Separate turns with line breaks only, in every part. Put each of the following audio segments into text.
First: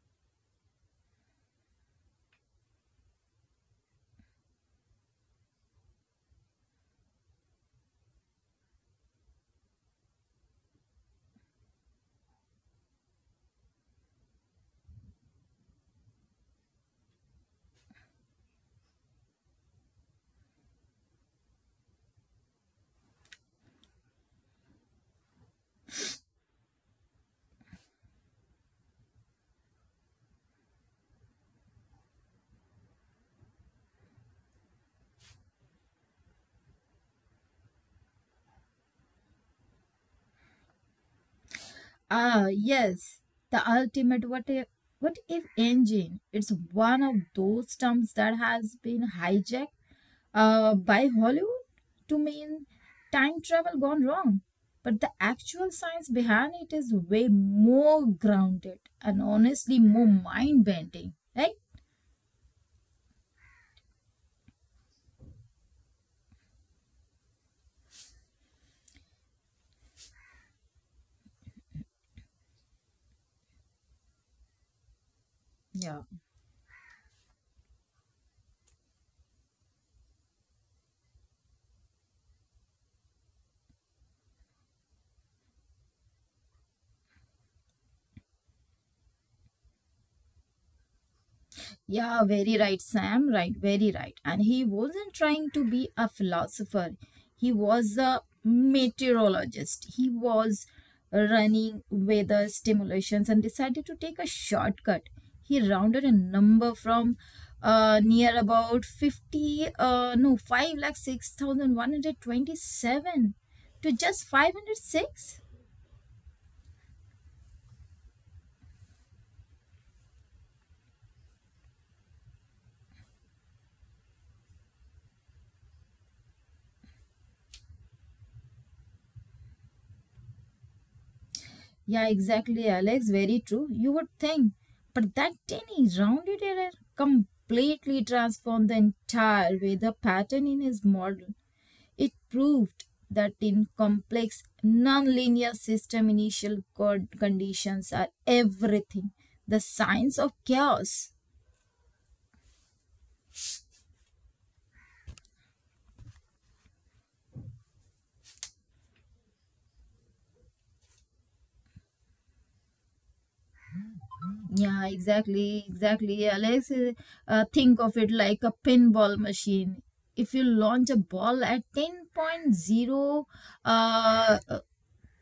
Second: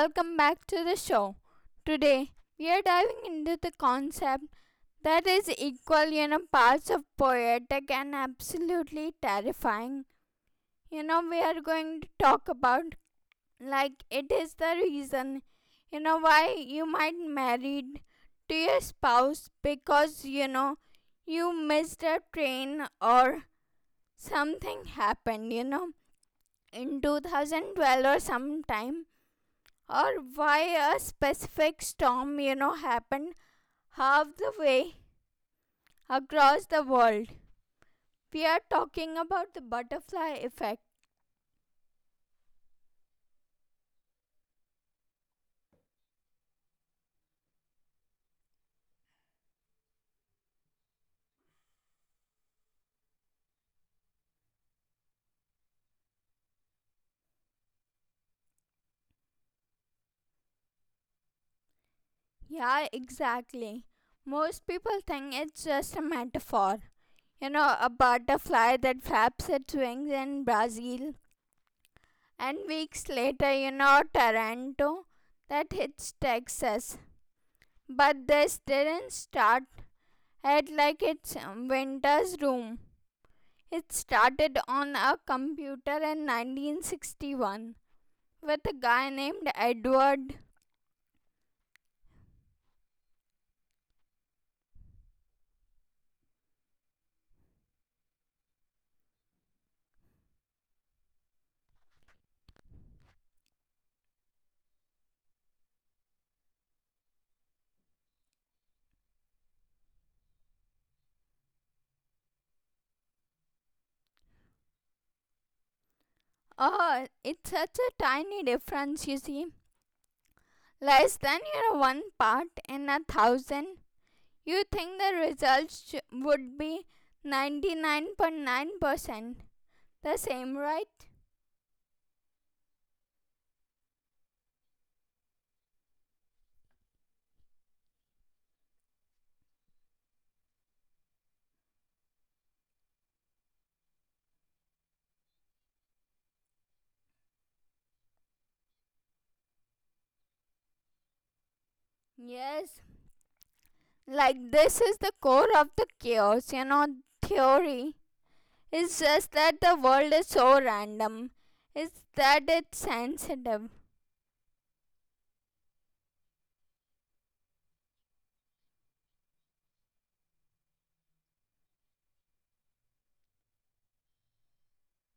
welcome back to the show. Today, we are diving into the concept that is equal parts of poetic and absolutely terrifying. We are going to talk about like it is the reason why you might married to your spouse because you missed a train or something happened. In 2012 or sometime, or why a specific storm happened half the way across the world. We are talking about the butterfly effect.
Ah, yes, the ultimate what if engine. It's one of those terms that has been hijacked by Hollywood to mean time travel gone wrong. But the actual science behind it is way more grounded and honestly more mind bending, right?
Yeah, exactly. Most people think it's just a metaphor. A butterfly that flaps its wings in Brazil and weeks later, Toronto that
Yeah.
hits Texas. But this didn't start at like its winter's room. It started on a computer in 1961 with a guy named Edward.
Yeah, very right, Sam. Right, very right. And he wasn't trying to be a philosopher, he was a meteorologist. He was running weather simulations and decided to take a shortcut. He rounded a number from near about 50, no, 5 lakh 6,127, to just 506.
Oh, it's such a tiny difference, you see. Less than your one part in a thousand. You think the results would be 99.9% the same, right?
Yeah, exactly, Alex. Very true. You would think. But that tiny rounded error completely transformed the entire way the pattern in his model. It proved that in complex, nonlinear system, initial conditions are everything. The science of chaos.
Yes. Like, this is the core of the chaos theory. It's just that the world is so random, it's that it's sensitive.
Yeah, exactly, exactly. Alex, think of it like a pinball machine. If you launch a ball at ten point zero, uh, uh,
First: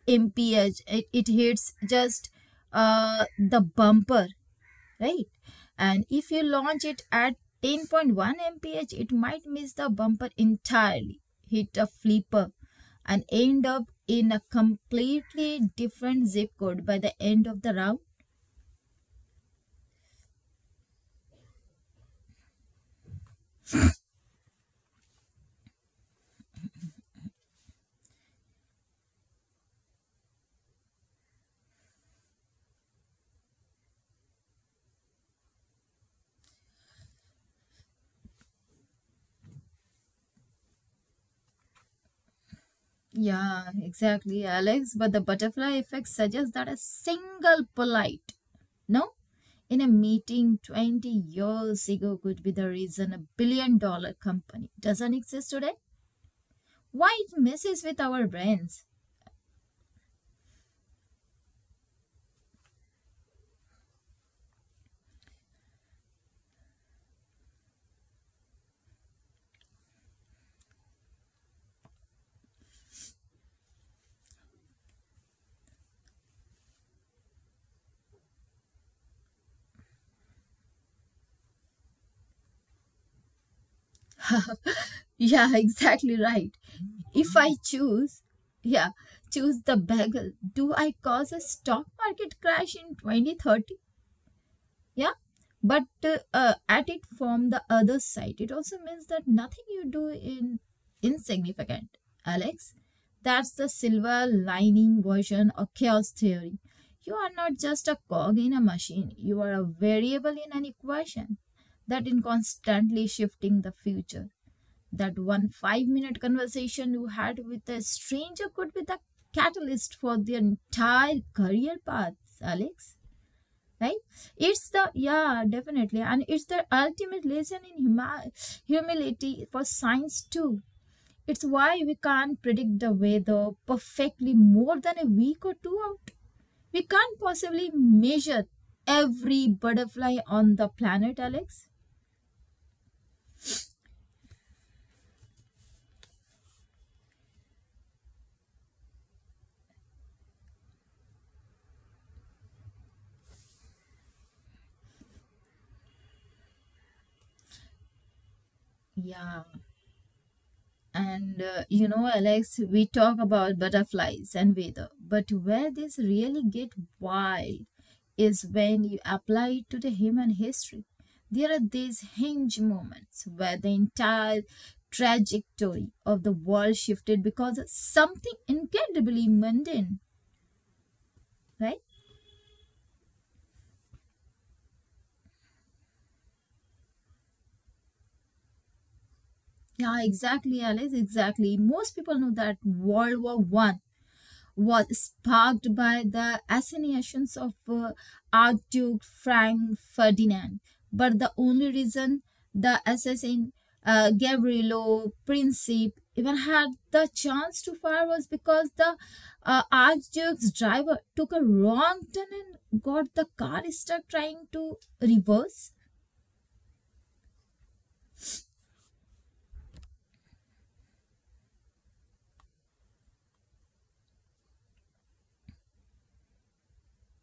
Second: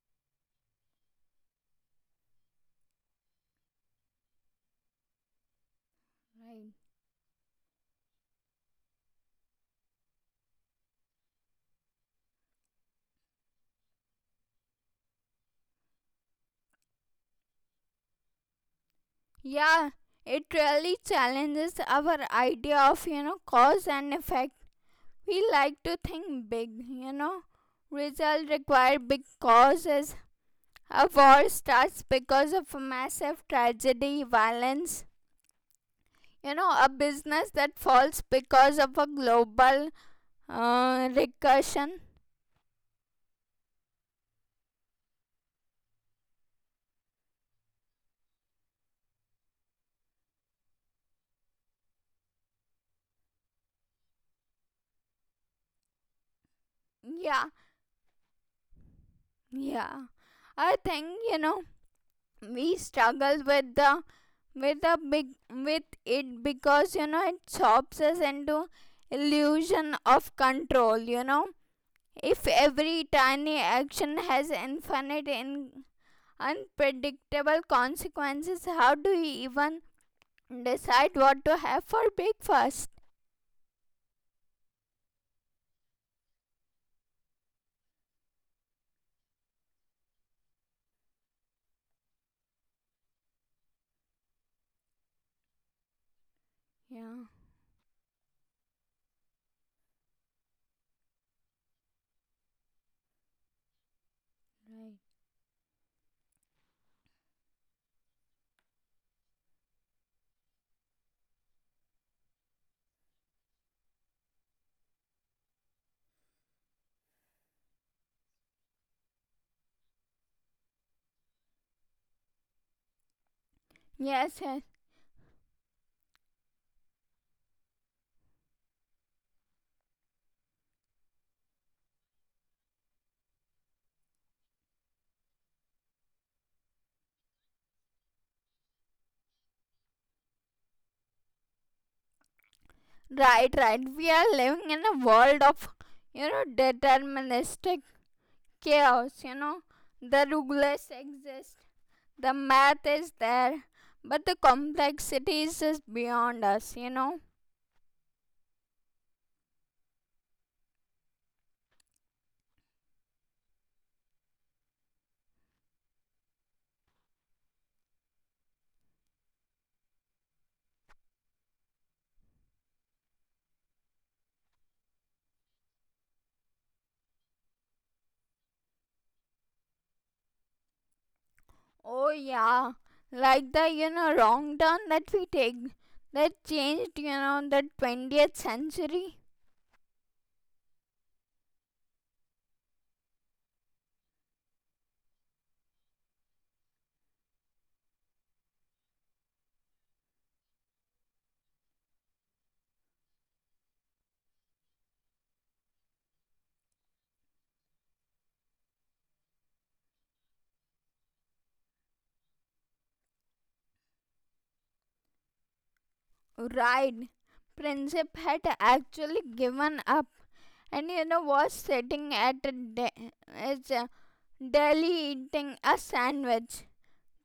impinge it, it hits just the bumper, right. And if you
Right.
launch it at 10.1 mph, it might miss the bumper entirely, hit a flipper, and end up in a completely different zip code by the end of the round.
Yeah, it really challenges our idea of cause and effect. We like to think big. Result require big causes. A war starts because of a massive tragedy, violence. A business that falls because of a global recursion.
Yeah, exactly, Alex, but the butterfly effect suggests that a single polite no in a meeting 20 years ago could be the reason $1 billion company doesn't exist today. Why it
Yeah,
messes with our brains.
yeah. I think, you know, we struggle with the big with it because it chops us into illusion of control. If every tiny action has infinite in unpredictable consequences, how do you even decide what to have for breakfast?
Yeah, exactly right. If I choose, yeah, choose the bagel, do I cause a stock market crash in 2030? Yeah, but at it
Yeah,
from the other side, it also means that nothing you do in insignificant, Alex. That's the silver
right,
lining version of chaos theory. You are not just a cog in a machine, you are a variable in an equation that in constantly shifting the future. That one 5-minute conversation you had with a stranger could be the catalyst for the entire career path, Alex. Right,
yes, yes,
it's the, yeah, definitely. And it's the ultimate lesson in humility for science too. It's why we can't predict the weather perfectly more than a week or two out. We can't possibly measure every butterfly on the planet, Alex.
right, right. We are living in a world of deterministic chaos. The rulers exist. The math is there, but the complexities is beyond us.
Yeah. And Alex, we talk about butterflies and weather, but where this really get wild is when you apply it to the human history. There are these hinge moments where the entire trajectory of the world shifted because of something incredibly mundane, right?
Oh yeah, like the wrong turn that we take that changed the 20th century.
Yeah, exactly, Alice, exactly. Most people know that World War One was sparked by the assassinations of Archduke Frank Ferdinand. But the only reason the assassin, Gabriello Princip, even had the chance to fire was because the Archduke's driver took a wrong turn and got the car stuck trying to reverse.
Right, Princip had actually given up, and was sitting at a de- his deli eating a sandwich.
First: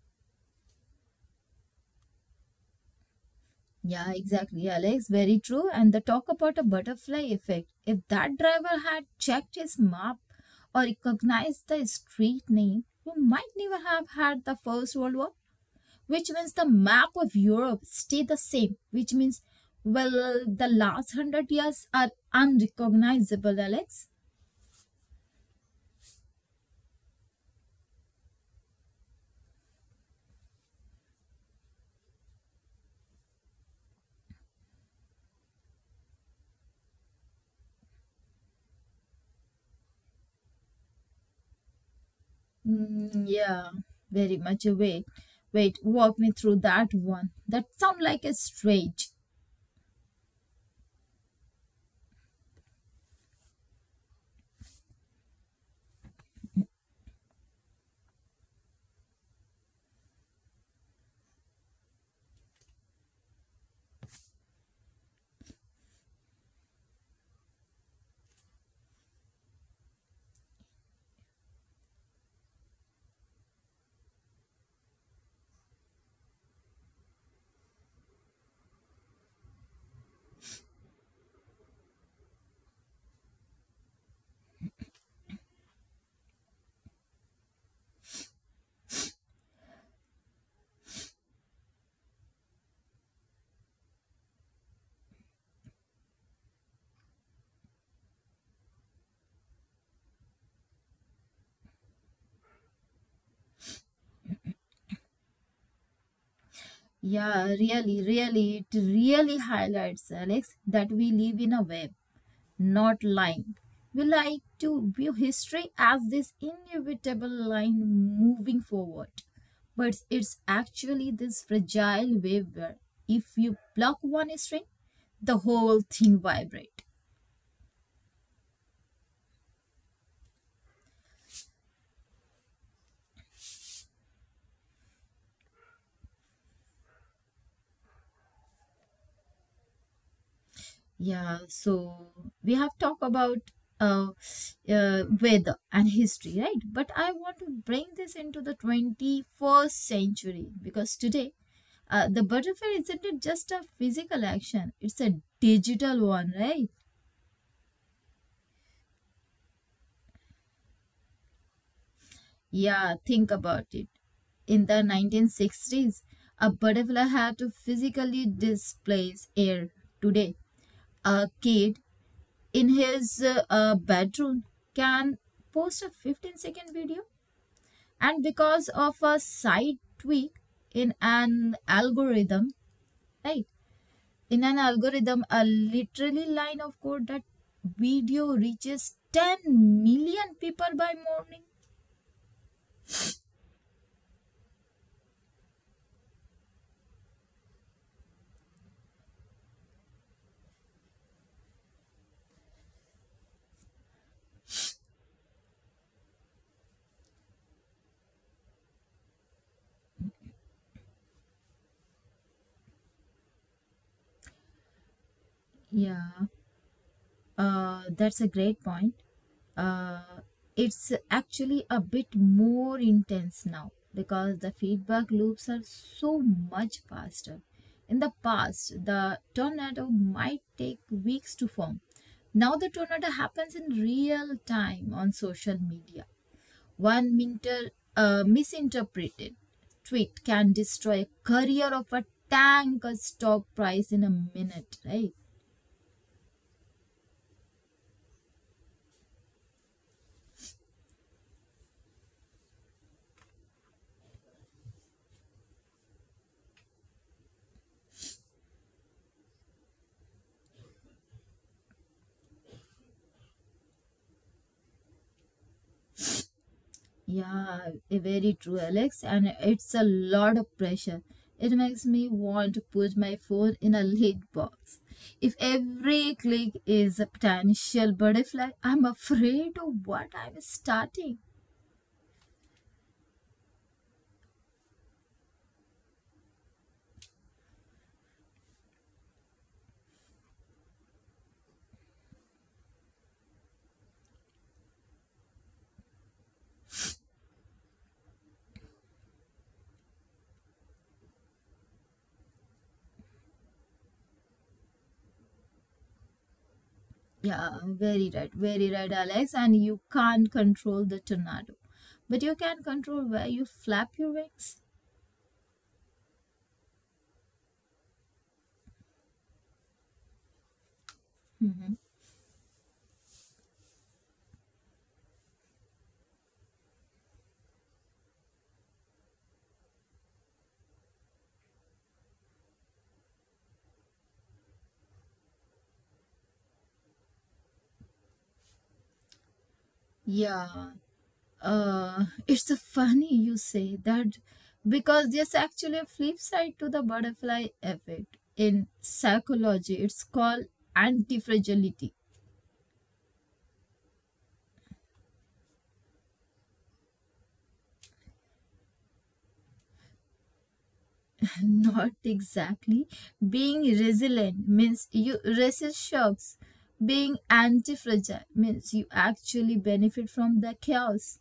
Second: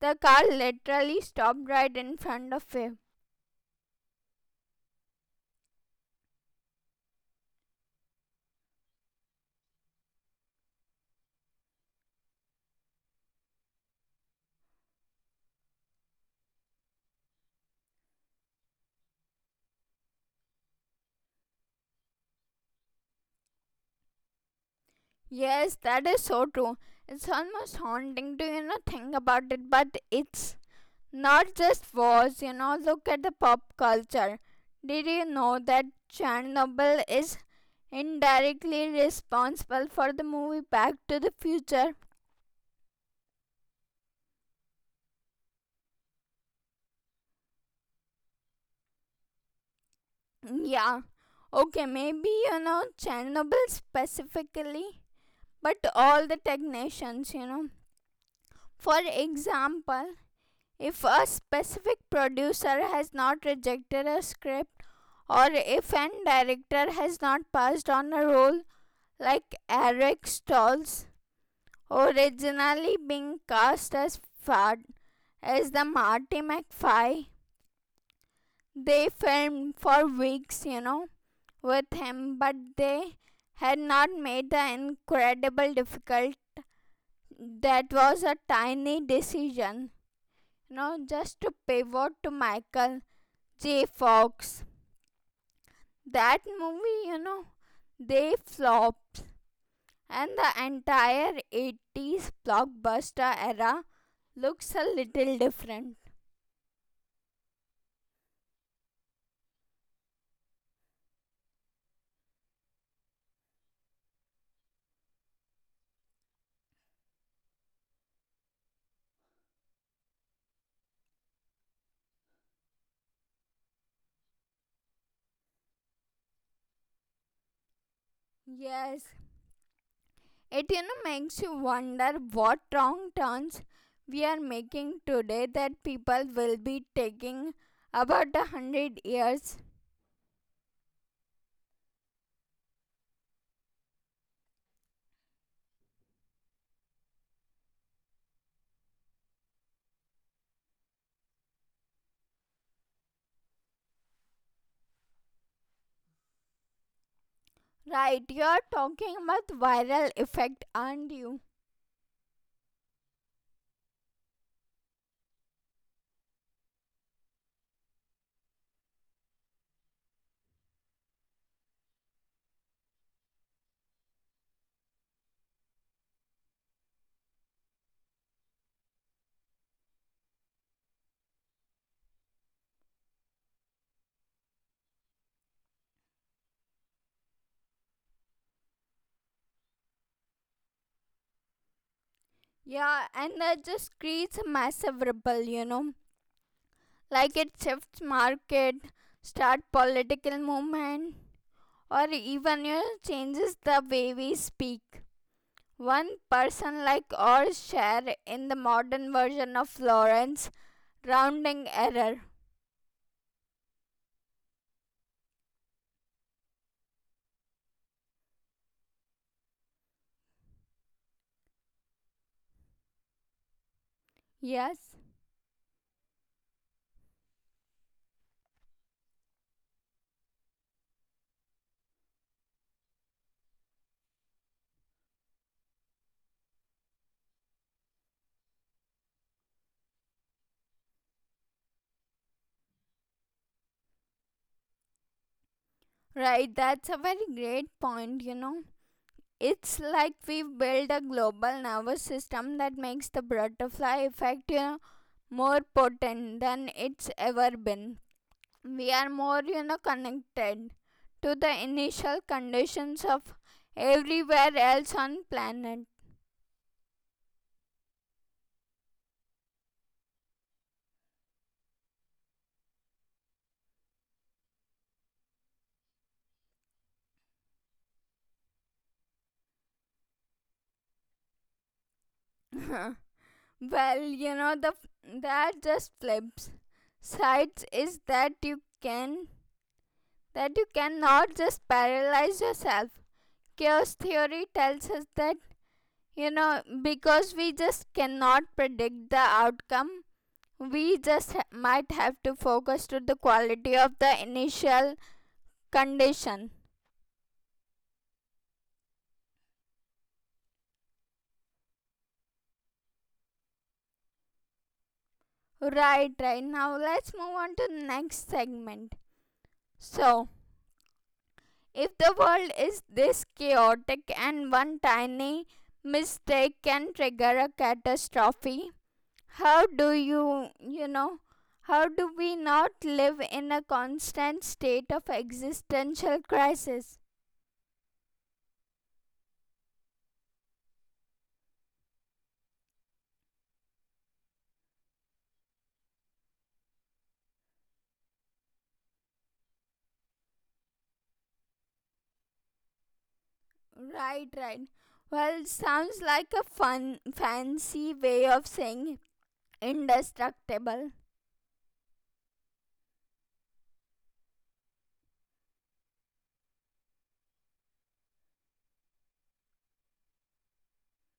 The car literally stopped right in front of him.
Yeah, exactly, Alex. Very true. And the talk about a butterfly effect. If that driver had checked his map or recognized the street name, you might never have had the First World War, which means the map of Europe stayed the same, which means, well, the last hundred years are unrecognizable, Alex.
Yes, that is so true. It's almost haunting to think about it, but it's not just wars look at the pop culture. Did you know that Chernobyl is indirectly responsible for the movie Back to the Future?
Mm, yeah, very much. Wait, wait, walk me through that one. That sound like a stretch.
Yeah. Okay, maybe Chernobyl specifically, but all the technicians. For example, if a specific producer has not rejected a script, or if an director has not passed on a role like Eric Stoltz, originally being cast as Fad as the Marty McFly. They filmed for weeks with him, but they had not made the incredible difficult that was a tiny decision. Just to pivot to Michael J. Fox. That movie they flopped and the entire 80s blockbuster era looks a little different.
Yeah, really, really, it really highlights, Alex, that we live in a web, not line. We like to view history as this inevitable line moving forward. But it's actually this fragile web where if you pluck one string, the whole thing vibrates.
Yes, it makes you wonder what wrong turns we are making today that people will be taking about a hundred years.
Yeah, so we have talked about uh, weather and history, right? But I want to bring this into the 21st century because today the butterfly isn't it just a physical action, it's a digital one, right?
Right, you're talking about viral effect, aren't you?
Yeah, think about it. In the 1960s, a butterfly had to physically displace air. Today, a kid in his bedroom can post a 15-second video, and because of a slight tweak in an algorithm, right, in an algorithm, a literally line of code, that video reaches 10 million people by morning.
Yeah, and that just creates a massive ripple. Like it shifts market, start political movement, or even changes the way we speak. One person like or share in the modern version of Lawrence rounding error.
Yeah, that's a great point. Uh, it's actually a bit more intense now because the
Yes,
feedback loops are so much faster. In the past, the tornado might take weeks to form. Now, the tornado happens in real time on social media. One minter misinterpreted tweet can destroy a career of a tanker stock price in a minute, right?
right, that's a very great point. It's like we've built a global nervous system that makes the butterfly effect more potent than it's ever been. We are more connected to the initial conditions of everywhere else on planet.
Yeah, very true, Alex. And it's a lot of pressure. It makes me want to put my phone in a lid box. If every click is a potential butterfly, I'm afraid of what I'm starting.
Well, you know the that just flips sides is that can you cannot just paralyze yourself. Chaos theory tells us that you know because we just cannot predict the outcome, we just might have to focus to the quality of the initial condition.
Yeah, very right, very right, Alex. And you can't control the tornado, but you can control where you flap your wings.
Right, right. Now let's move on to the next segment. So,
Mhm.
if the world is this chaotic and one tiny mistake can trigger a catastrophe, how do you, you know, how do we not live in a constant state of existential crisis?
Yeah, it's a funny you say that because there's actually a flip side to the butterfly effect in psychology. It's called anti-fragility.
Right, right. Well, sounds like a fun, fancy way of saying indestructible.
Not exactly. Being resilient means you resist shocks. Being anti fragile means you actually benefit from the chaos.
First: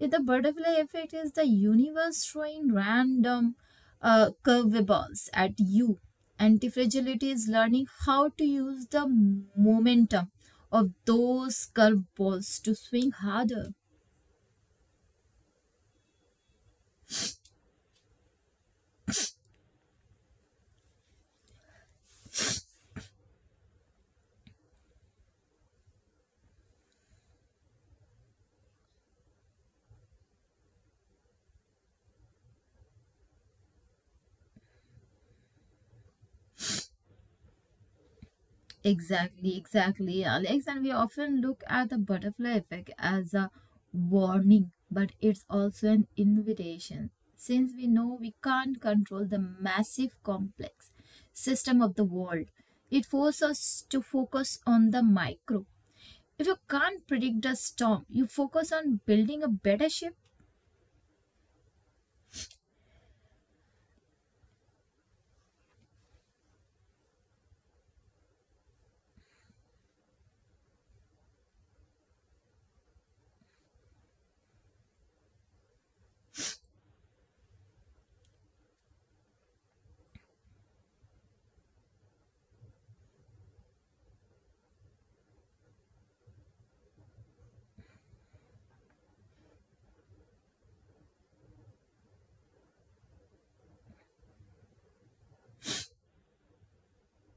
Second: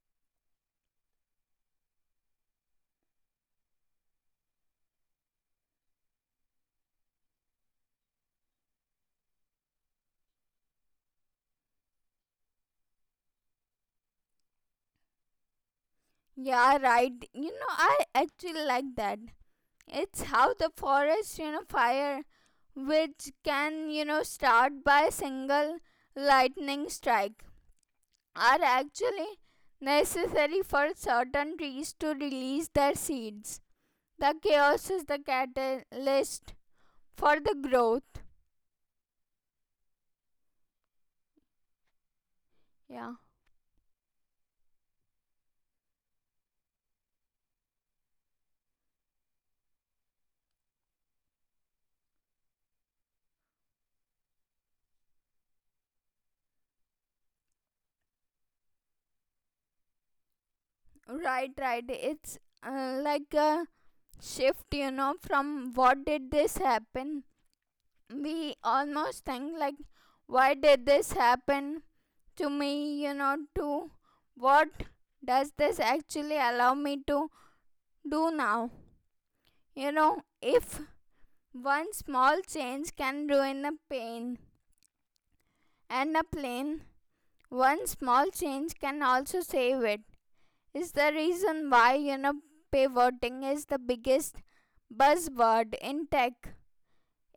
If the butterfly effect is the universe throwing random curveballs at you, anti fragility is learning how to use the momentum of those curveballs to swing harder.
Yeah, right. I actually like that. It's how the forest fire, which can start by a single lightning strike, are actually necessary for certain trees to release their seeds. The chaos is the catalyst for the growth.
Exactly, exactly, Alex. And we often look at the butterfly effect
Yeah,
as a warning, but it's also an invitation. Since we know we can't control the massive complex system of the world, it forces us to focus on the micro. If you can't predict a storm, you focus on building a better ship.
right, right. It's like a shift from what did this happen? We almost think like, why did this happen to me to what does this actually allow me to do now? If one small change can ruin a pain and a plane, one small change can also save it. Is the reason why pivoting is the biggest buzzword in tech.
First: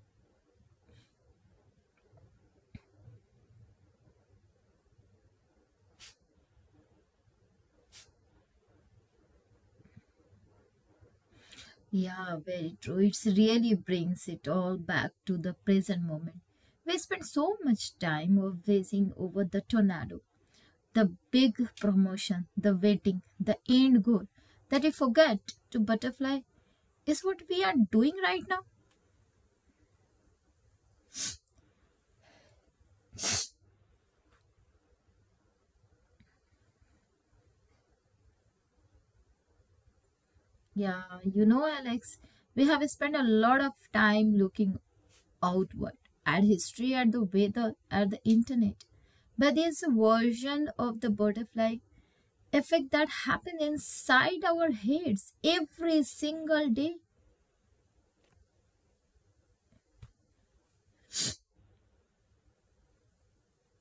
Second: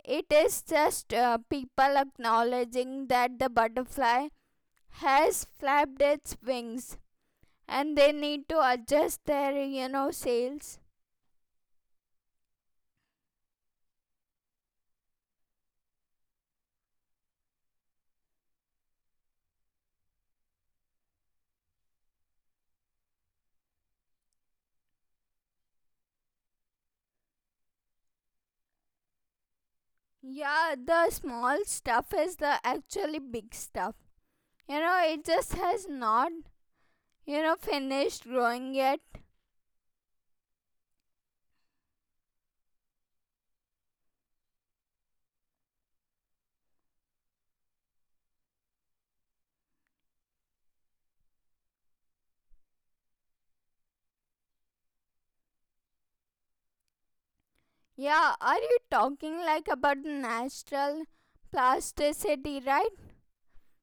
It is just people acknowledging that the butterfly has flapped its wings and they need to adjust their sales.
Yeah, very true. It really brings it all back to the present moment. We spend so much time obsessing over the tornado, the big promotion, the waiting, the end goal, that we forget to butterfly is what we are doing right now.
Yeah, the small stuff is the actually big stuff. It just has not finished growing yet.
Yeah, Alex, we have spent a lot of time looking outward at history, at the weather, at the internet. But there's a version of the butterfly effect that happens inside our heads every single day.
Yeah, are you talking like about the natural plasticity, right?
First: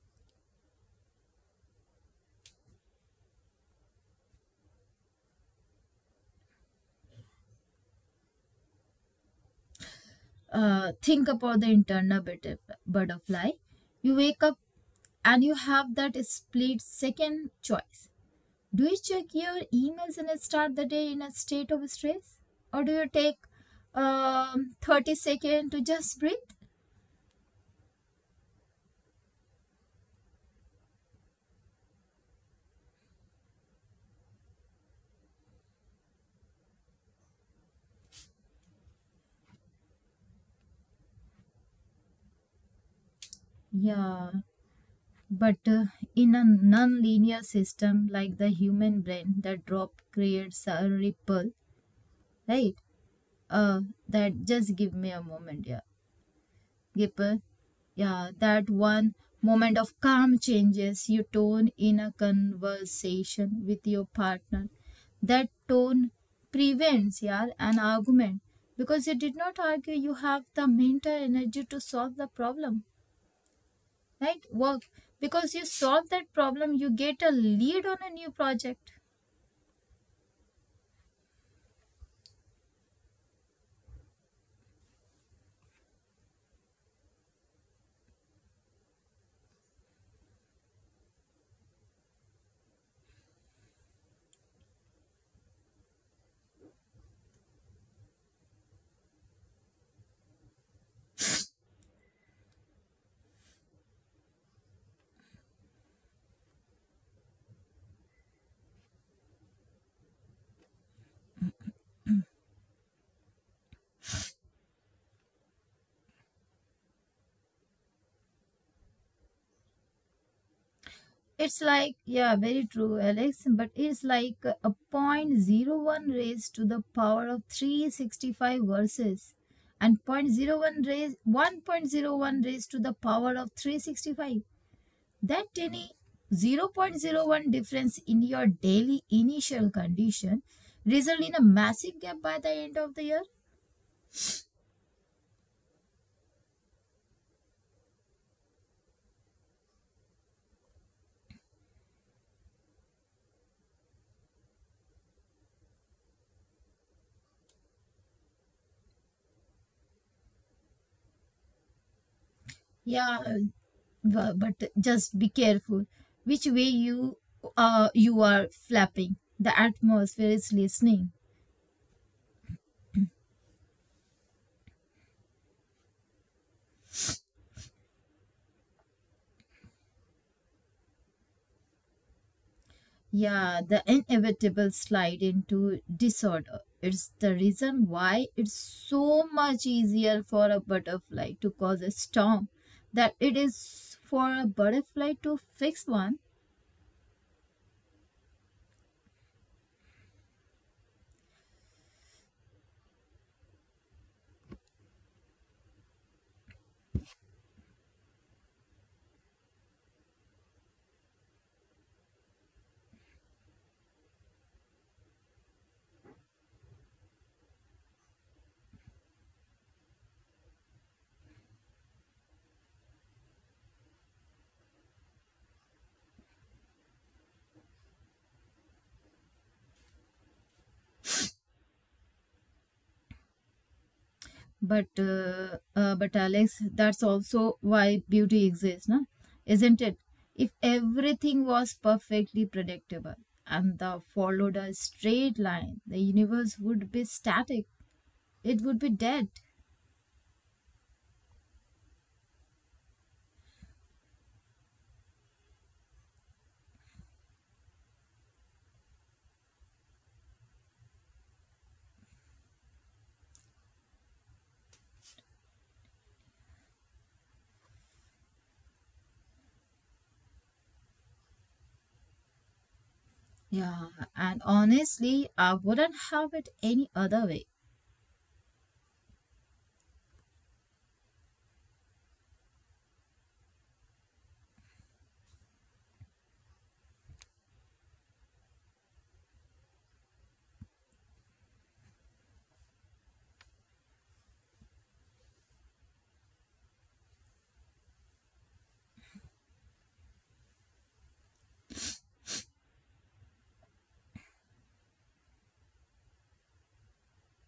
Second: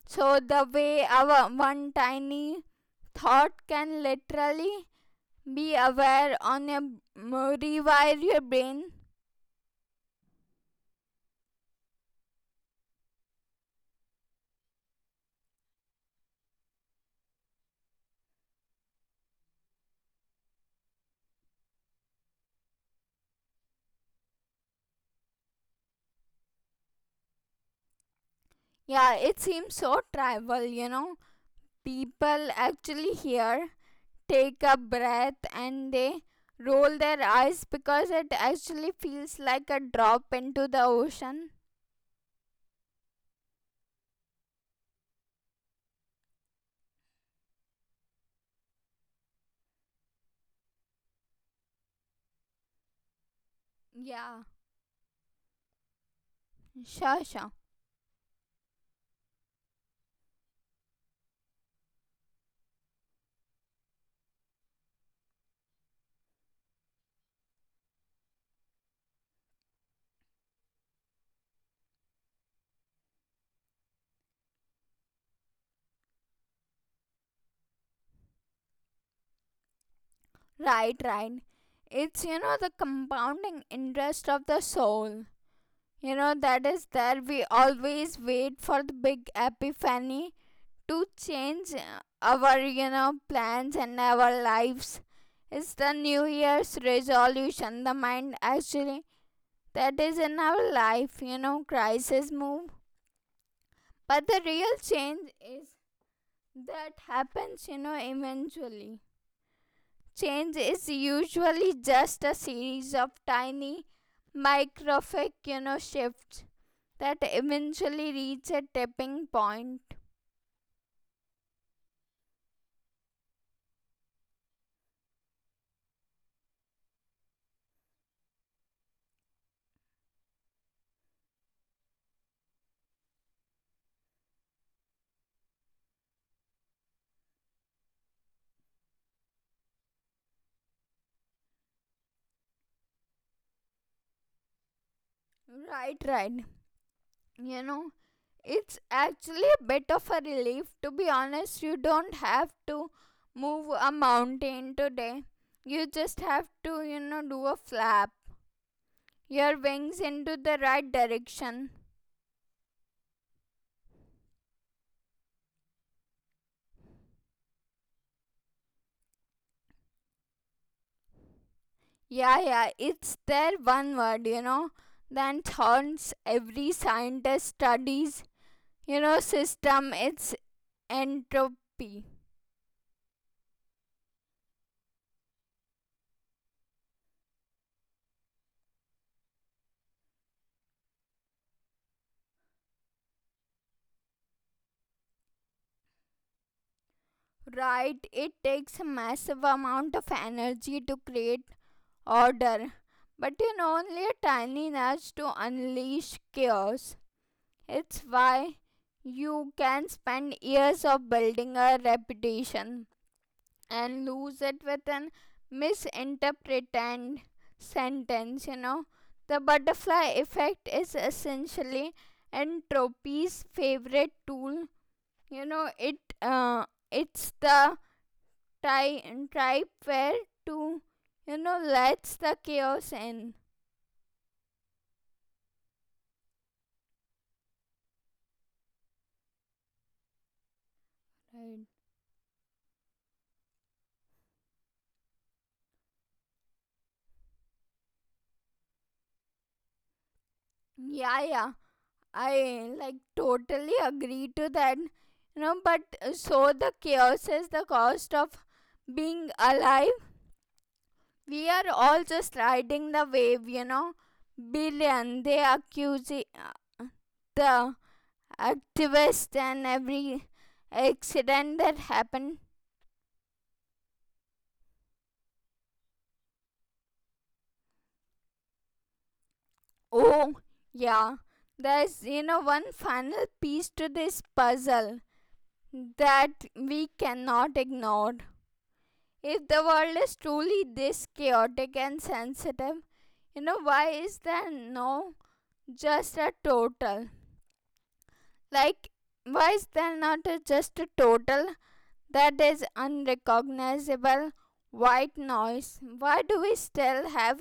So the way our one tiny thought can literally be aware on your rewire your brain.
Think about the internal butterfly. You wake up and you have that split second choice. Do you check your emails and start the day in a state of stress? Or do you take 30 seconds to just breathe?
Yeah, it seems so trivial. People actually here take a breath and they roll their eyes because it actually feels like a drop into the ocean.
Yeah, but in a non linear system like the human brain, that drop creates a ripple, right? Uh,
Yeah,
that just give me a moment, yeah.
sure,
Gipper.
sure.
Yeah, that one moment of calm changes your tone in a conversation with your partner. That tone prevents, yeah, an argument. Because you did not argue, you have the mental energy to solve the problem, right? Work, because you solve that problem, you get a lead on a new project.
Right, right. It's the compounding interest of the soul. That is there. We always wait for the big epiphany to change our plans and our lives. It's the New Year's resolution. The mind actually that is in our life, crisis move. But the real change is that happens eventually. Change is usually just a series of tiny microfic shifts that eventually reach a tipping point.
It's like, yeah, very true, Alex, but it's like a point zero one raised to the power of 365 verses and point zero one raised 1.01 raised to the power of 365. That tiny zero point zero 0.01 difference in your daily initial condition result in a massive gap by the end of the year.
Right, right. You know, it's actually a bit of a relief. To be honest, you don't have to move a mountain today. You just have to do a flap your wings into the right direction.
Yeah, but just be careful which way you you are flapping. The atmosphere is listening.
Yeah, yeah, it's their one word that haunts every scientist studies system. It's entropy.
Yeah, the inevitable slide into disorder. It's the reason why it's so much easier for a butterfly to cause a storm that it is for a butterfly to fix one.
Right, it takes a massive amount of energy to create order, but only a tiny nudge to unleash chaos. It's why you can spend years of building a reputation and lose it with an misinterpreted sentence. The butterfly effect is essentially entropy's favorite tool you know it uh, it's the ty- type where to lets the chaos in.
But Alex, that's also why beauty exists, no? Isn't it? If everything was perfectly predictable and the followed a straight line, the universe would be static. It would be dead.
Yeah, yeah, I like totally agree to that, but so the chaos is the cost of being alive. We are all just riding the wave. Billion, they accuse the activists and every accident that happened.
Yeah, and honestly, I wouldn't have it any other way.
Oh, yeah. There's one final piece to this puzzle that we cannot ignore. If the world is truly this chaotic and sensitive why is there no just a total? Like, why is there not just a total that is unrecognizable white noise. Why do we still have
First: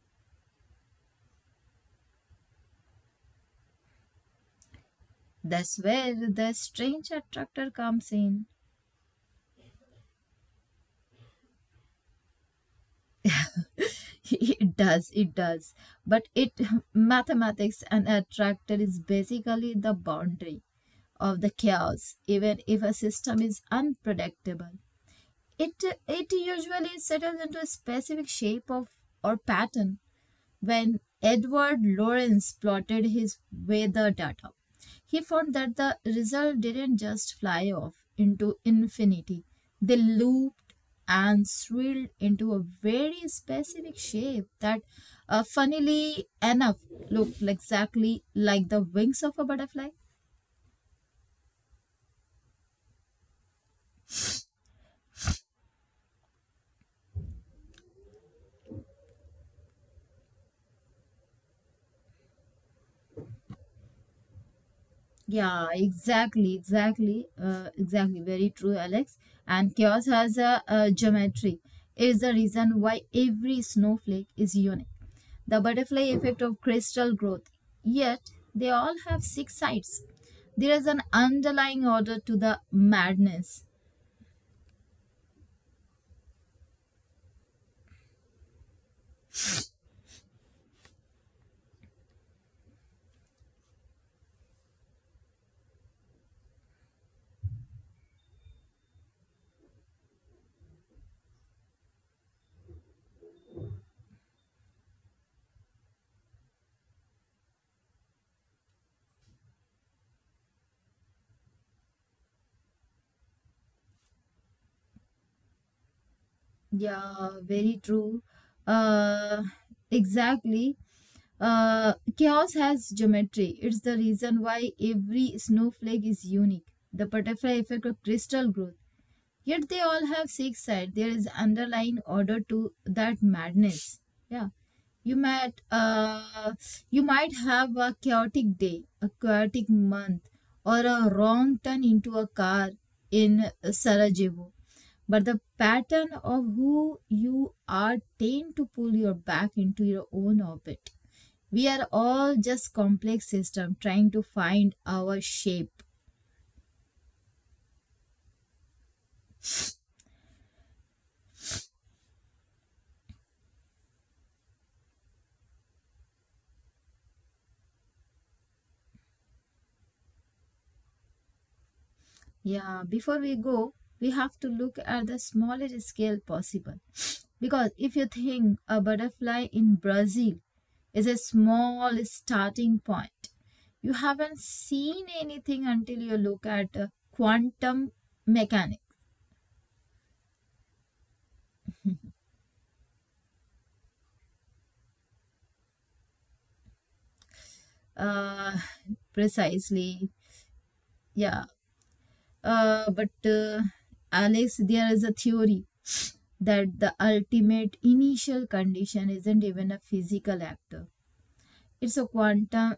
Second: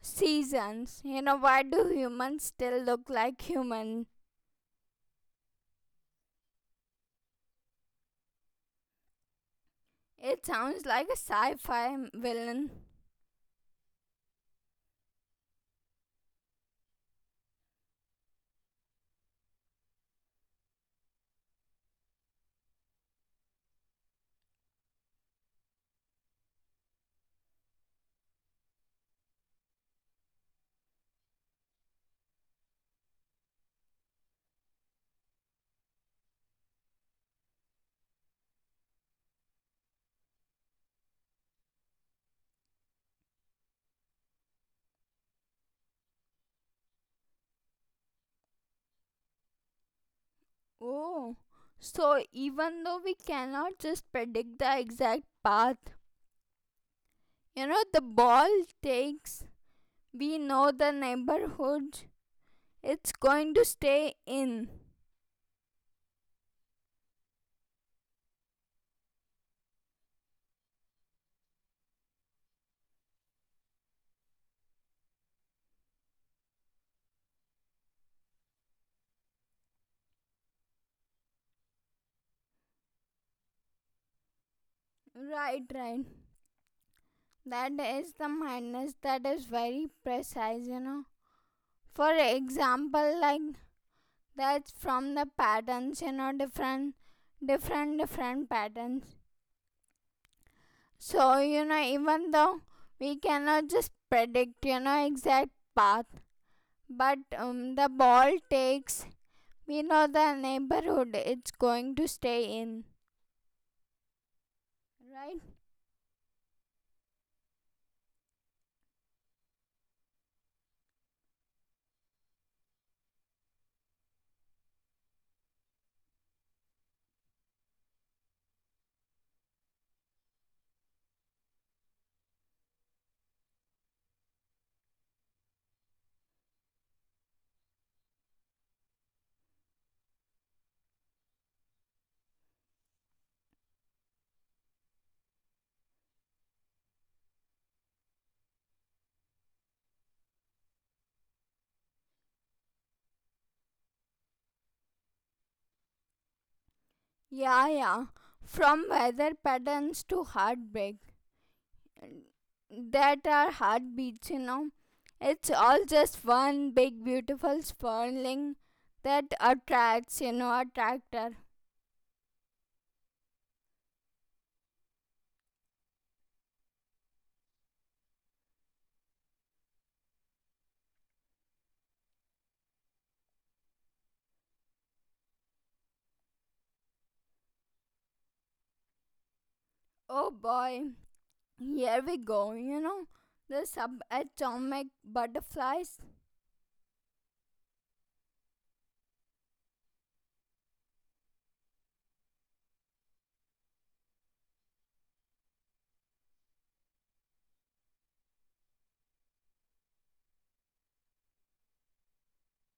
seasons? Why do humans still look like human?
That's where the strange attractor comes in.
It sounds like a sci fi villain.
It does, it does. But it mathematics and attractor is basically the boundary of the chaos, even if a system is unpredictable. It usually settles into a specific shape of or pattern. When Edward Lorenz plotted his weather data, he found that the result didn't just fly off into infinity, they looped and swirled into a very specific shape that, funnily enough, looked exactly like the wings of a butterfly.
Oh, so even though we cannot just predict the exact path the ball takes, we know the neighborhood it's going to stay in.
Yeah, exactly, exactly, exactly. Very true, Alex. And chaos has a geometry. It is the reason why every snowflake is unique. The butterfly effect of crystal growth. Yet they all have six sides. There is an underlying order to the madness.
Right, right. That is the madness that is very precise. For example, like that's from the patterns different patterns. So even though we cannot just predict exact path, but the ball takes, we know the neighborhood it's going to stay in, right?
Yeah, very true. Uh, exactly. Chaos has geometry. It's the reason why every snowflake is unique. The butterfly effect of crystal growth. Yet they all have six sides. There is underlying order to that madness. Yeah. You might uh, you might have a chaotic day, a chaotic month, or a wrong turn into a car in Sarajevo. But the pattern of who you are tend to pull you back into your own orbit. We are all just complex system trying to find our shape.
Yeah, yeah. From weather patterns to heartbreak that are heartbeats. It's all just one big beautiful swirling that attracts attractor.
Yeah, before we go we have to look at the smallest scale possible because if you think a butterfly in Brazil is a small starting point, you haven't seen anything until you look at quantum mechanics.
Oh boy, here we go the subatomic butterflies.
uh, precisely. Yeah. But Alex, there is a theory that the ultimate initial condition isn't even a physical actor. It's a quantum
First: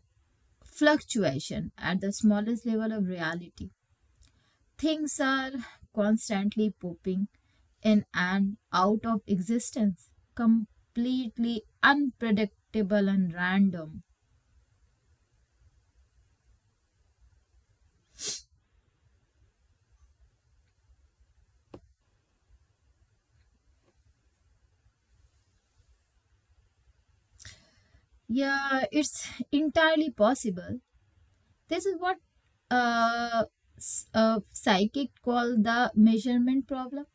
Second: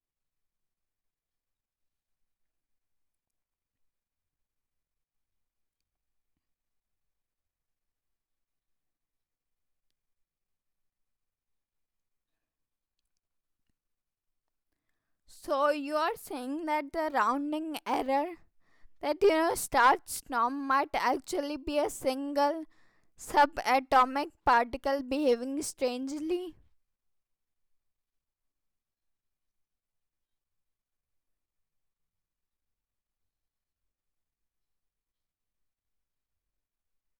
fluctuation at the smallest level of reality. Things are constantly popping in and out of existence, completely unpredictable and random.
So you are saying that the rounding error that starts storm might actually be a single subatomic particle behaving strangely?
Yeah, it's entirely possible. This is what uh, a psychic call the measurement problem.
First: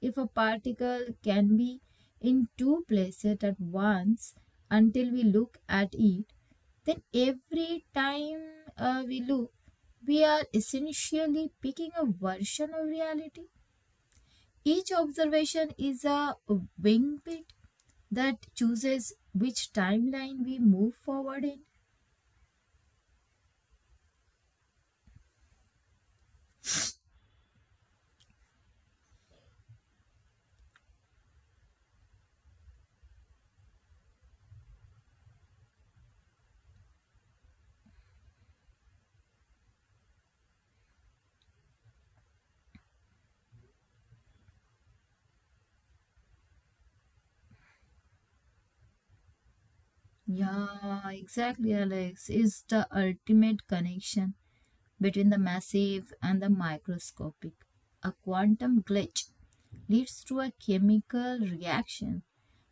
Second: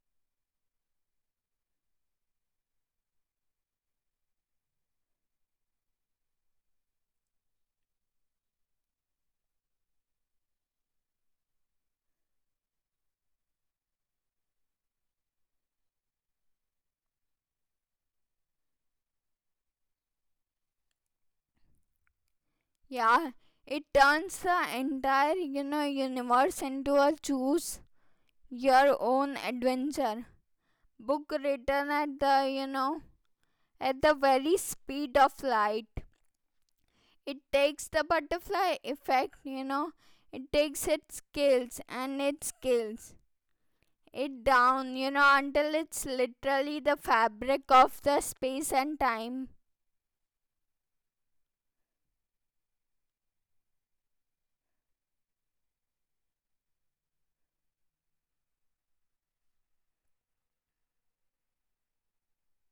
If a particle can be in two places at once until we look at it, then every time we look, we are essentially picking a version of reality. Each observation is a wingtip that chooses which timeline we move forward in.
Yeah, it turns the entire universe into a choose your own adventure book written at the very speed of light. It takes the butterfly effect. It takes its scales and it scales it down until it's literally the fabric of the space and time.
Yeah, exactly, Alex. Is the ultimate connection between the massive and the microscopic. A quantum glitch leads to a chemical reaction,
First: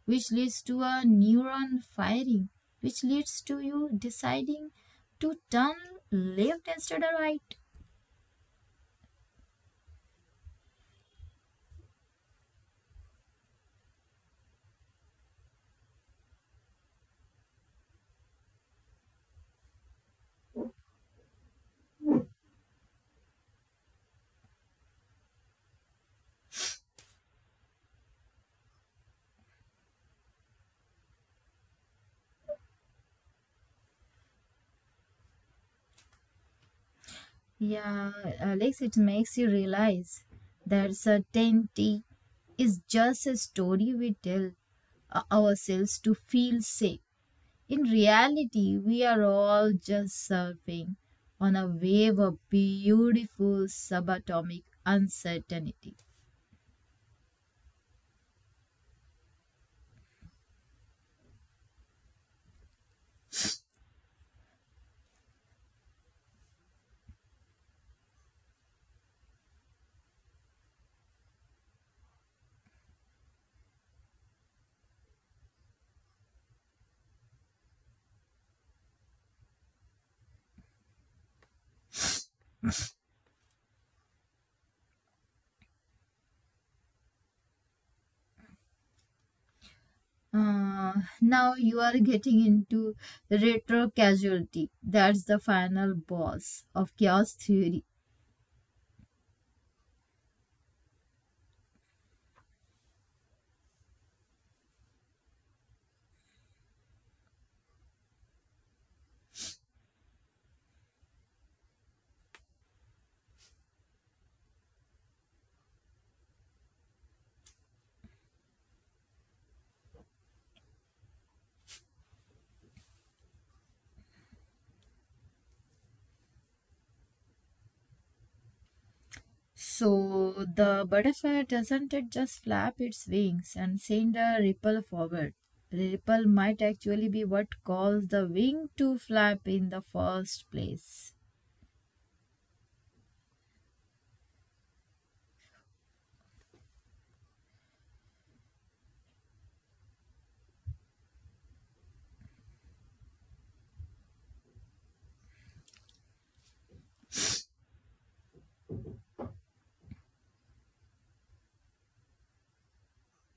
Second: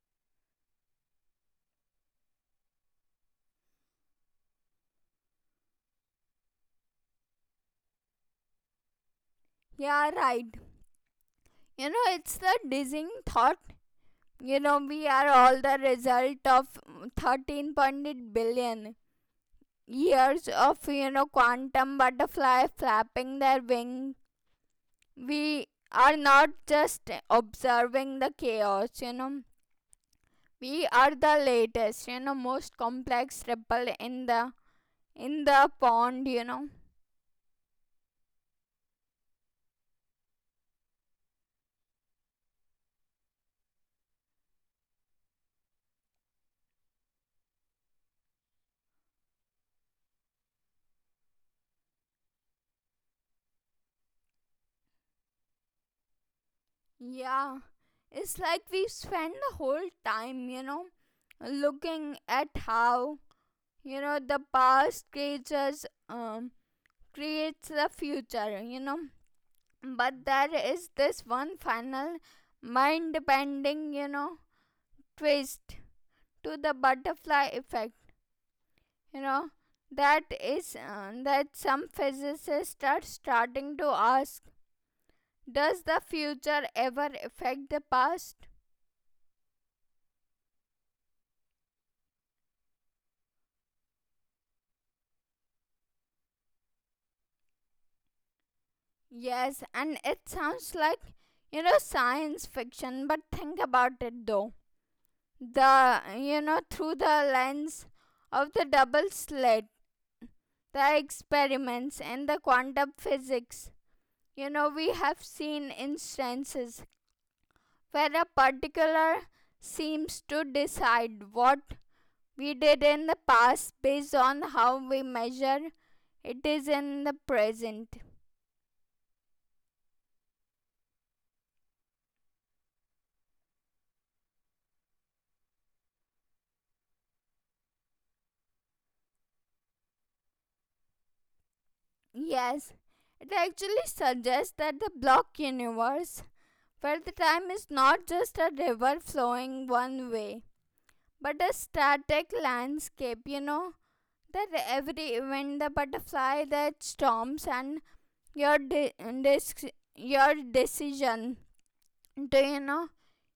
which leads to a neuron firing, which leads to you deciding to turn left instead of right.
Yeah, right. It's the dizzying thought. We are all the result of 13.8 billion years of quantum butterfly flapping their wing. We are not just observing the chaos. We are the latest most complex ripple in the pond.
Yeah, Alex, it makes you realize that certainty is just a story we tell ourselves to feel safe. In reality, we are all just surfing on a wave of beautiful subatomic uncertainty.
Yeah. It's like we spend the whole time looking at how the past creatures creates the future. But there is this one final mind bending, twist to the butterfly effect, you know. That is that some physicists are starting to ask, does the future ever affect the past?
Uh, Now you are getting into retro casualty. That's the final boss of chaos theory.
Yes, and it sounds like science fiction, but think about it though. The you know Through the lens of the double slit, the experiments in the quantum physics. You know, we have seen instances where a particular seems to decide what we did in the past based on how we measure it is in the present.
So the butterfly doesn't it just flap its wings and send a ripple forward. Ripple might actually be what caused the wing to flap in the first place.
Yes, it actually suggests that the block universe, where the time is not just a river flowing one way, but a static landscape, you know, that every when the butterfly that storms and your de- dis- your decision, do you know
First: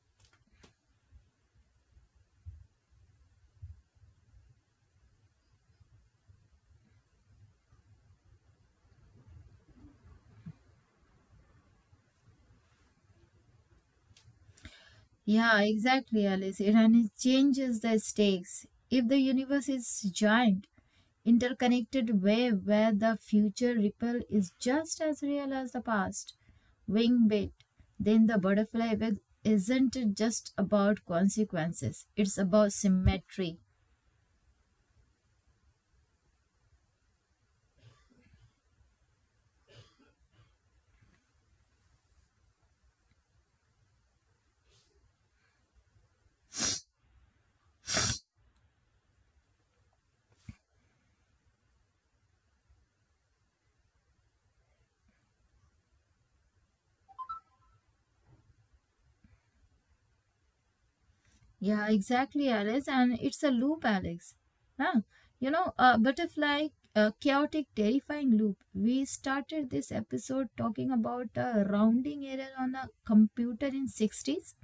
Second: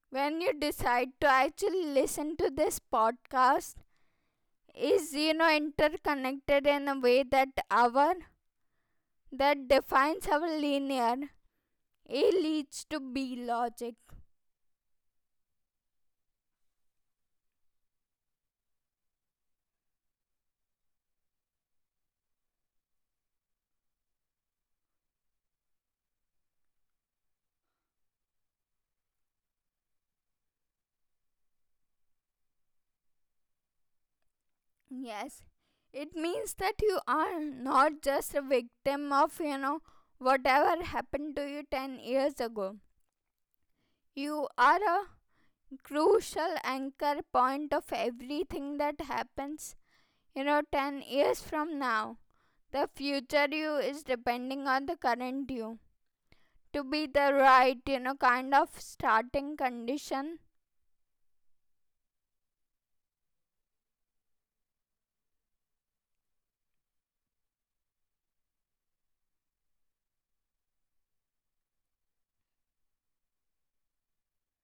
when you decide to actually listen to this podcast, is interconnected in a way that our that defines our linear, a leads to b logic.
Yeah, exactly, Alice. It and it changes the stakes. If the universe is giant, interconnected wave where the future ripple is just as real as the past, wing bit, then the butterfly effect isn't just about consequences. It's about symmetry.
Yes, it means that you are not just a victim of whatever happened to you 10 years ago. You are a crucial anchor point of everything that happens. You know, 10 years from now, the future you is depending on the current you to be the right, kind of starting condition.
Yeah, exactly, Alice. And it's a loop, Alex. Huh? You know, a butterfly, a chaotic, terrifying loop. We started this episode talking about a rounding error on a computer in 60's,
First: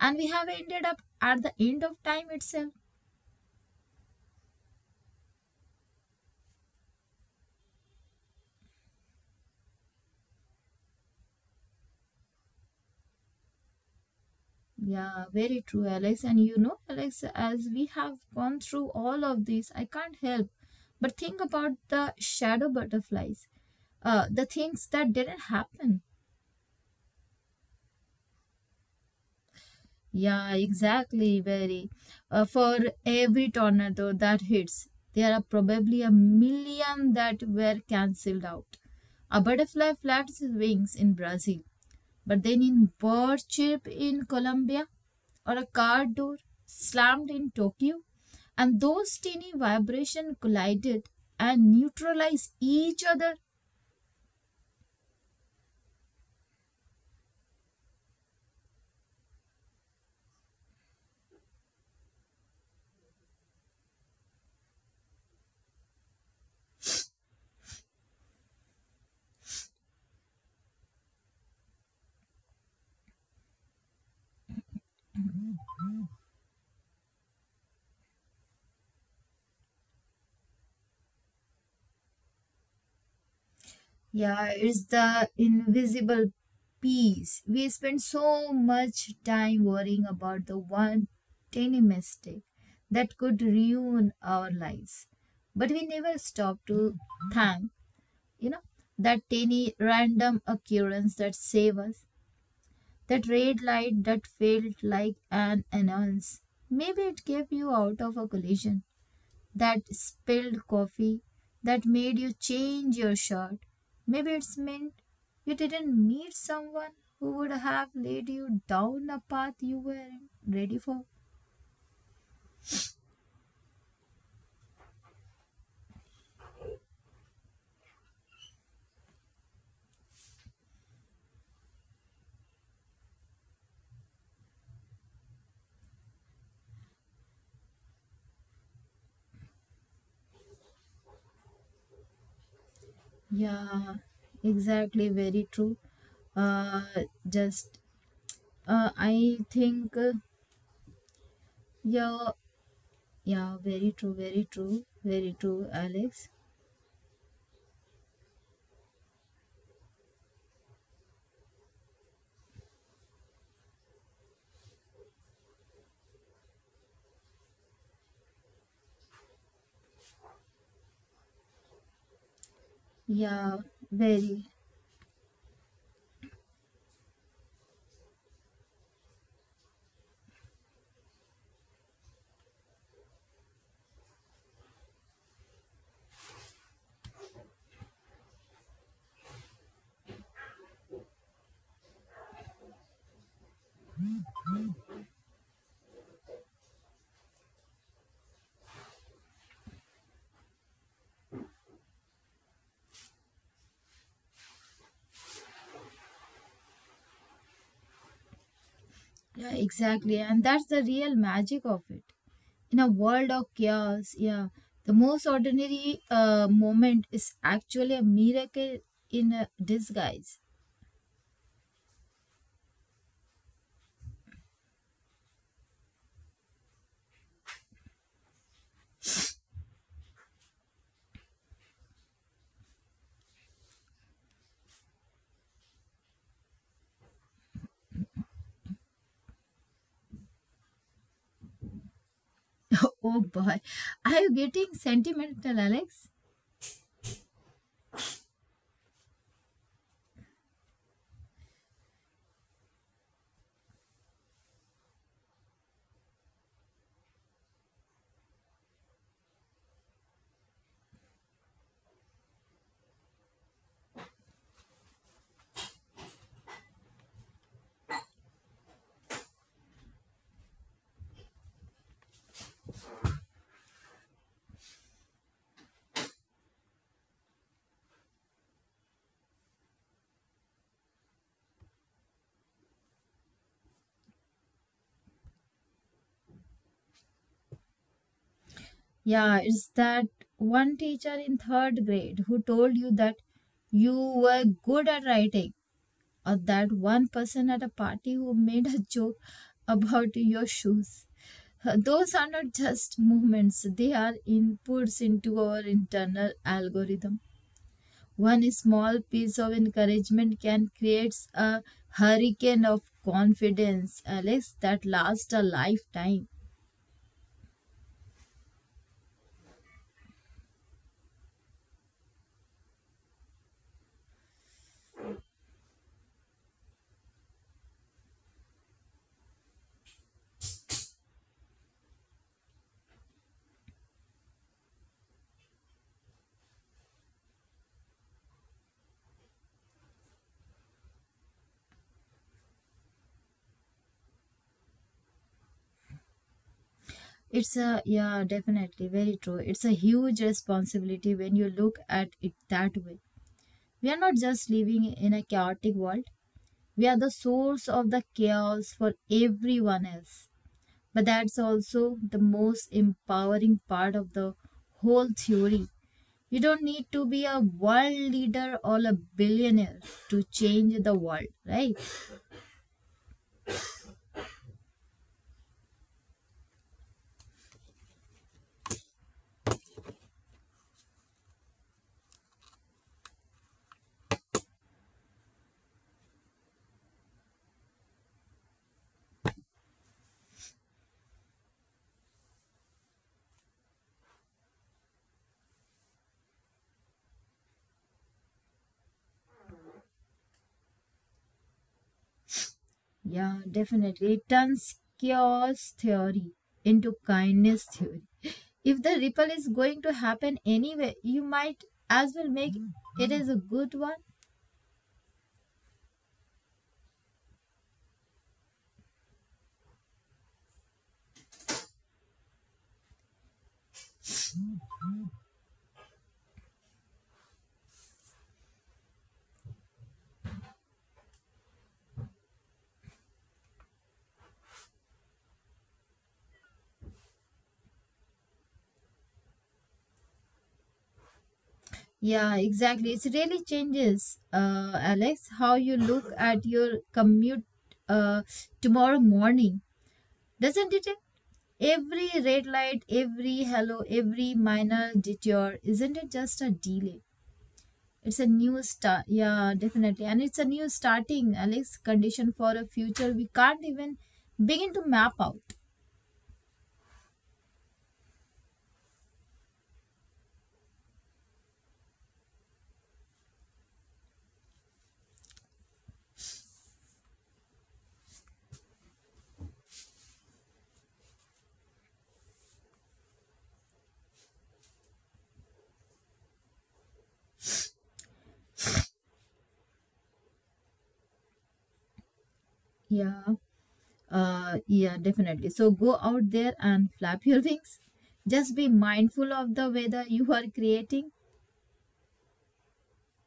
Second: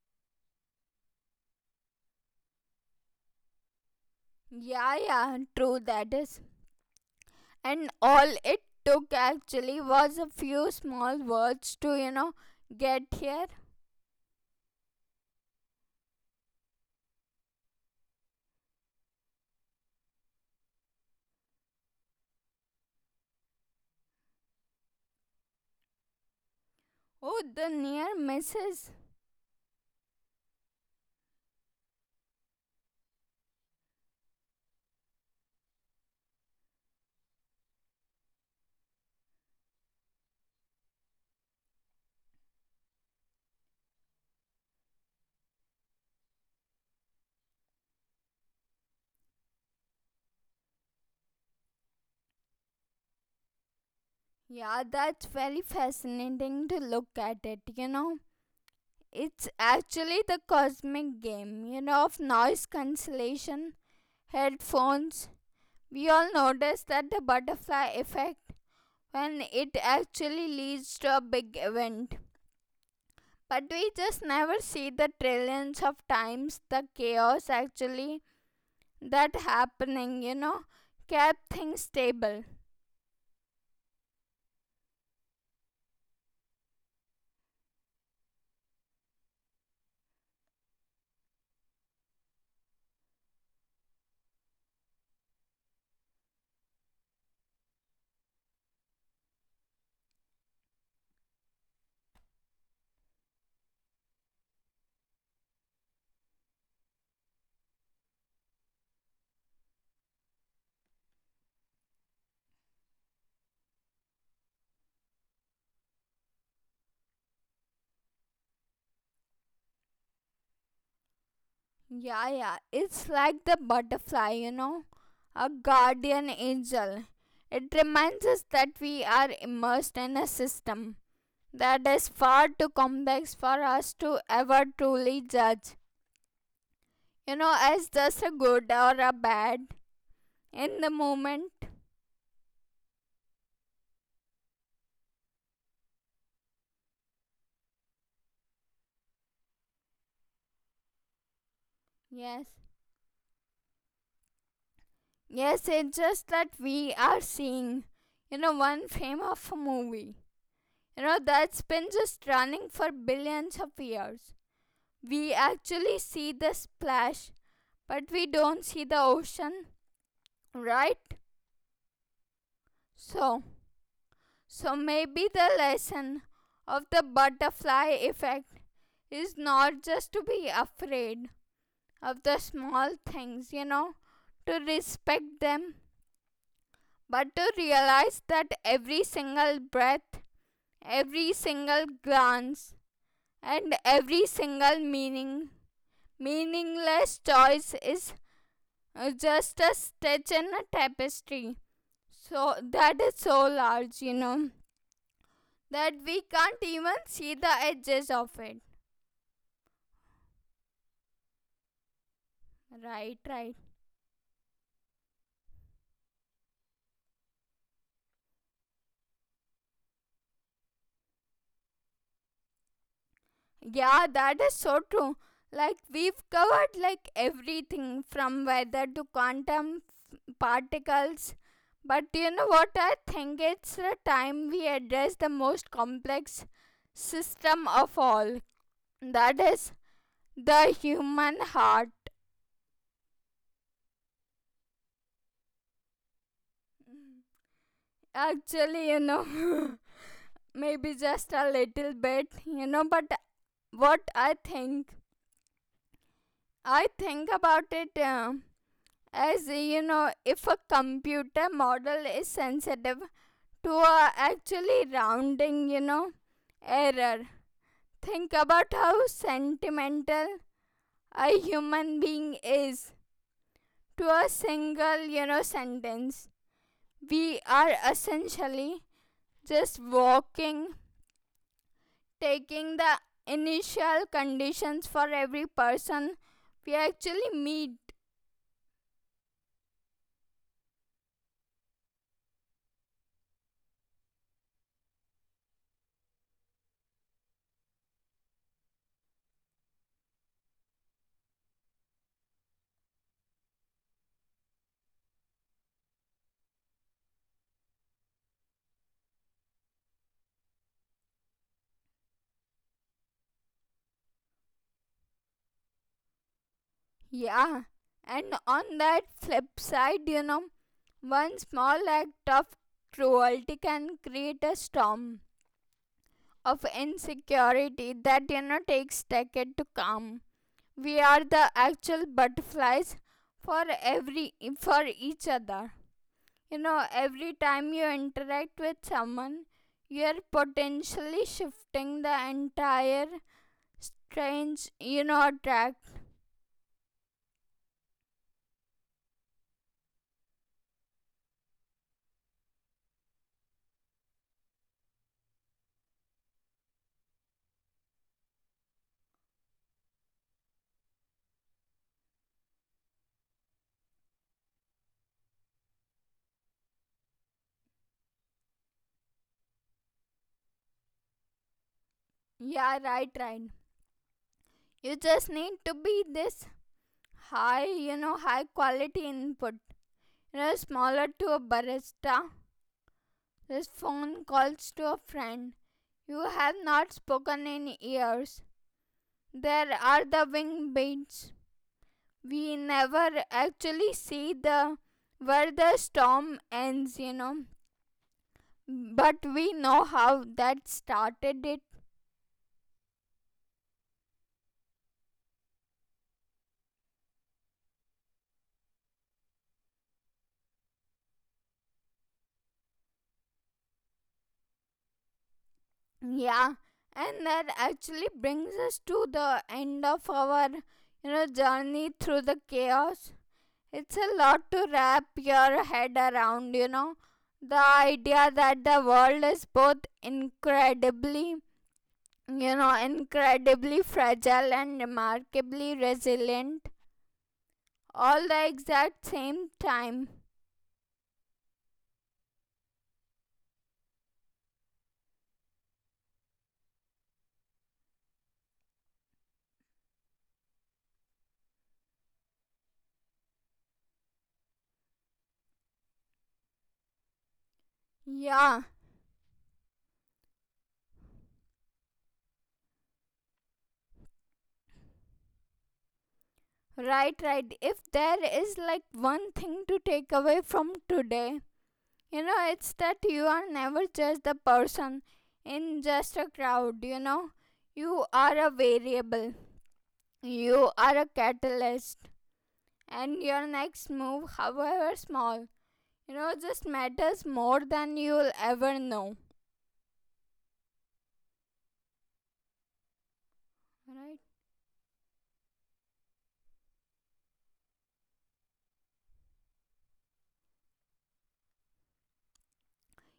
and we have ended up at the end of time itself.
Yeah, yeah, true that is. And all it took actually was a few small words to, get here.
Yeah, very true, Alex. And you know, Alex, as we have gone through all of this, I can't help but think about the shadow butterflies, the things that didn't happen.
Oh, the near misses.
Yeah, exactly. Very. For every tornado that hits, there are probably a million that were cancelled out. A butterfly flaps its wings in Brazil, but then in bird chirp in Colombia, or a car door slammed in Tokyo, and those tiny vibrations collided and neutralized each other.
Yeah, that's very fascinating to look at it. It's actually the cosmic game, of noise cancellation headphones. We all notice that the butterfly effect when it actually leads to a big event. But we just never see the trillions of times the chaos actually that happening, kept things stable.
Yeah, it's the invisible piece. We spend so much time worrying about the one tiny mistake that could ruin our lives. But we never stop to thank, you know, that tiny random occurrence that saved us, that red light that felt like an annoyance. Maybe it kept you out of a collision that spilled coffee that made you change your shirt. Maybe it's meant you didn't meet someone who would have led you down a path you weren't ready for.
Yeah, yeah. It's like the butterfly, a guardian angel. It reminds us that we are immersed in a system that is far too complex for us to ever truly judge, as just a good or a bad in the moment.
Yeah, exactly. Very true. Uh, just I think yeah,
Yes.
yeah. Very true. Very true. Very true,
Yes, it's just
Alex.
that we are seeing, one frame of a movie, that's been just running for billions of years. We actually see the splash, but we don't see the ocean, right? So,
Yeah, very.
so maybe the lesson of the butterfly effect is not just to be afraid of the small things, to respect them, but to realize that every single breath, every single glance, and every single meaningless choice is just a stitch in a tapestry. So that is so large, that we can't even see the edges of it.
Yeah, exactly. And that's the real magic of it in a
Right,
world of
right.
chaos, yeah, the most ordinary moment is actually a miracle in a disguise.
Yeah, that is so true. Like we've covered like everything from weather to quantum particles. But you know what, I think it's the time we address the most complex system of all. That is the human heart.
Oh boy, are you getting sentimental, Alex?
Actually, you know, maybe just a little bit, you know, but what I think about it as you know, if a computer model is sensitive to actually rounding, error, think about how sentimental a human being is to a single, sentence. We are essentially just walking, taking the initial conditions for every person we actually meet.
Yeah, it's that one teacher in third grade who told you that you were good at writing or that one person at a party who made a joke about your shoes. Those are not just movements, they are inputs into our internal algorithm. One small piece of encouragement can create a hurricane of confidence, Alex, that lasts a lifetime.
Yeah, and on that flip side, one small act of cruelty can create a storm of insecurity that takes decades to calm. We are the actual butterflies for every for each other. You know, every time you interact with someone, you're potentially shifting the entire strange, attract.
It's a, yeah, definitely, very true. It's a huge responsibility when you look at it that way. We are not just living in a chaotic world, we are the source of the chaos for everyone else. But that's also the most empowering part of the whole theory. You don't need to be a world leader or a billionaire to change the world, right?
Yeah, right, right. You just need to be this high quality input. You know, smaller to a barista. This phone calls to a friend. You have not spoken in years. There are the wing beats. We never actually see the where the storm ends, but we know how that started it.
Yeah, definitely. It turns chaos theory into kindness theory. If the ripple is going to happen anyway, you might as well make it as a good one.
Yeah, and that actually brings us to the end of our, journey through the chaos. It's a lot to wrap your head around, you know the idea that the world is both incredibly you know incredibly fragile and remarkably resilient all the exact same time.
Yeah, exactly. It really changes, Alex, how you look at your commute uh, tomorrow morning, doesn't it? Every red light, every hello, every minor detour, isn't it just a delay? It's a
Yeah,
new start. Yeah, definitely. And it's a new starting, Alex, condition for a future we can't even begin to map out.
right, right. If there is like one thing to take away from today, it's that you are never just the person in just a crowd, you know. You are a variable, you are a catalyst, and your next move, however small, just matters more than you'll ever know.
Yeah,
Right?
yeah, definitely. So go out there and flap your wings. Just be mindful of the weather you are creating.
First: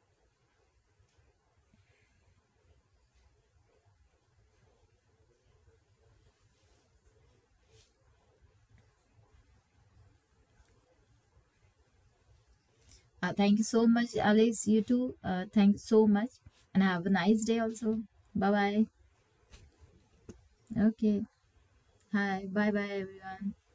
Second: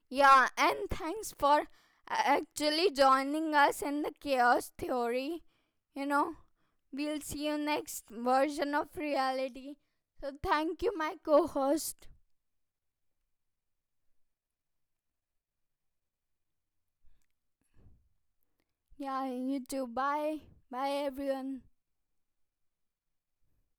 Yeah, and thanks for actually joining us in the chaos theory. You know, we'll see you next version of reality. So, thank you, my co host.
Thank you so much, Alex. You too. Thank you so much. And have a nice day also. Bye bye.
Yeah, you too. Bye. Bye,
Okay.
everyone.
Hi. Bye bye, everyone.